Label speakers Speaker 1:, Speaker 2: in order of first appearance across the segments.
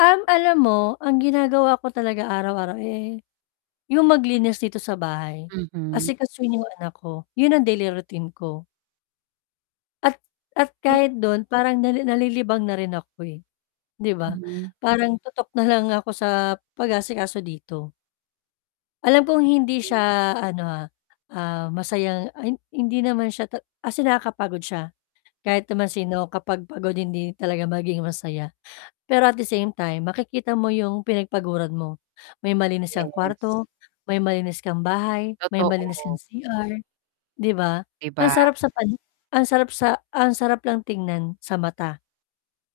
Speaker 1: Um, alam mo ang ginagawa ko talaga araw-araw eh, yung maglinis dito sa bahay,
Speaker 2: Mhm.
Speaker 1: asikasuhin yung anak ko, yun ang daily routine ko. At at
Speaker 2: Eh
Speaker 1: kahit dun parang nalili nalilibang na rin ako eh, 'di ba?
Speaker 2: Mhm.
Speaker 1: Parang tutok nalang ako sa pag-aasikaso dito. Alam kong hindi siya ano ha, ah, masayang an hindi naman siya tat as in nakakapagod siya. Kahit naman sino kapag pagod hindi talaga maging masaya, pero at the same time makikita mo yung pinagpaguran mo, may malinis kang
Speaker 2: Yes.
Speaker 1: kwarto, may malinis kang bahay, may malinis kang
Speaker 2: Totoo.
Speaker 1: CR 'di ba?
Speaker 2: 'Di
Speaker 1: Ang
Speaker 2: ba?
Speaker 1: sarap sa pan ang sarap sa ang sarap lang tingnan sa mata,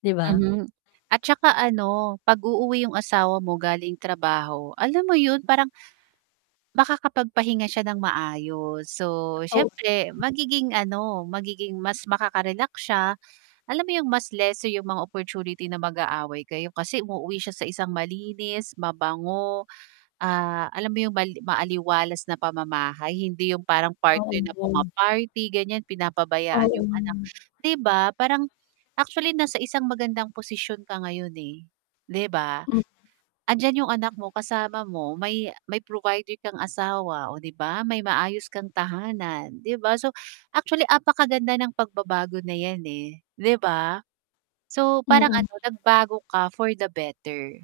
Speaker 1: 'di ba?
Speaker 2: Mhm, at saka ano pag-uuwi yung asawa mo galing trabaho, alam mo yun parang makakapagpahinga siya nang maayos. So,
Speaker 1: Totoo.
Speaker 2: siyempre magiging ano, magiging mas makaka-relax siya, alam mo yung mas lesser yung mga opportunity na mag-aaway kayo, kasi umuwi siya sa isang malinis, mabango, ah, alam mo yung mali maaliwalas na pamamahay hindi yung parang
Speaker 1: Oo
Speaker 2: partner na
Speaker 1: yun.
Speaker 2: puma-party ganyan, pinapabayaan yung anak,
Speaker 1: Oo.
Speaker 2: 'di ba? Parang, actually nasa isang magandang posisyon ka ngayon eh, 'di ba.
Speaker 1: M
Speaker 2: Andyan yung anak mo kasama mo may may provider kang asawa, oh 'di ba, may maayos kang tahanan, 'di ba? So, actually apakaganda ng pagbabago na yan eh 'di ba? So, parang
Speaker 1: Mm.
Speaker 2: ano nagbago ka for the better,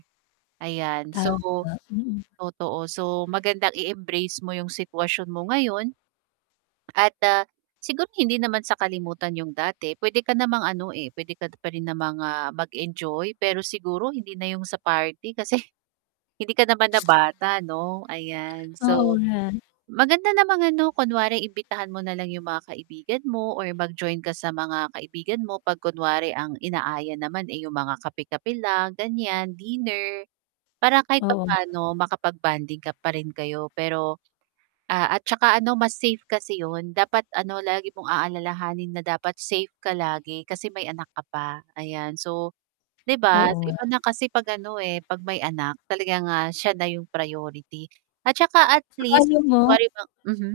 Speaker 2: ayan. So
Speaker 1: Tama, mm.
Speaker 2: totoo, so magandang i-embrace mo yung sitwasyon mo ngayon at, ah, siguro hindi naman sa kalimutan yung dati, pwede ka namang ano eh, pwede ka pa rin namang, ah, mag-enjoy pero siguro hindi na yung sa party, kasi hindi ka naman na bata 'no, ayan.
Speaker 1: Oo
Speaker 2: So,
Speaker 1: nga.
Speaker 2: maganda namang ano kunwari imbitahan mo nalang yung mga kaibigan mo or mag-join ka sa mga kaibigan mo 'pag kunwari ang inaaya naman eh yung mga kape-kape lang, ganyan, dinner. Para kahit
Speaker 1: Oo.
Speaker 2: papano makapag-bonding ka pa rin kayo pero ah, at saka ano mas safe kasi yun dapat ano lagi mong aalalahanin na dapat safe ka lagi, kasi may anak ka pa, ayan. So, 'di ba,
Speaker 1: Oo
Speaker 2: so
Speaker 1: nga.
Speaker 2: iba na kasi 'pag ano eh, 'pag may anak talagang, ah, siya na yung priority, at saka at
Speaker 1: Saka
Speaker 2: least
Speaker 1: alam
Speaker 2: 'pag
Speaker 1: mo
Speaker 2: kunwari ba mhm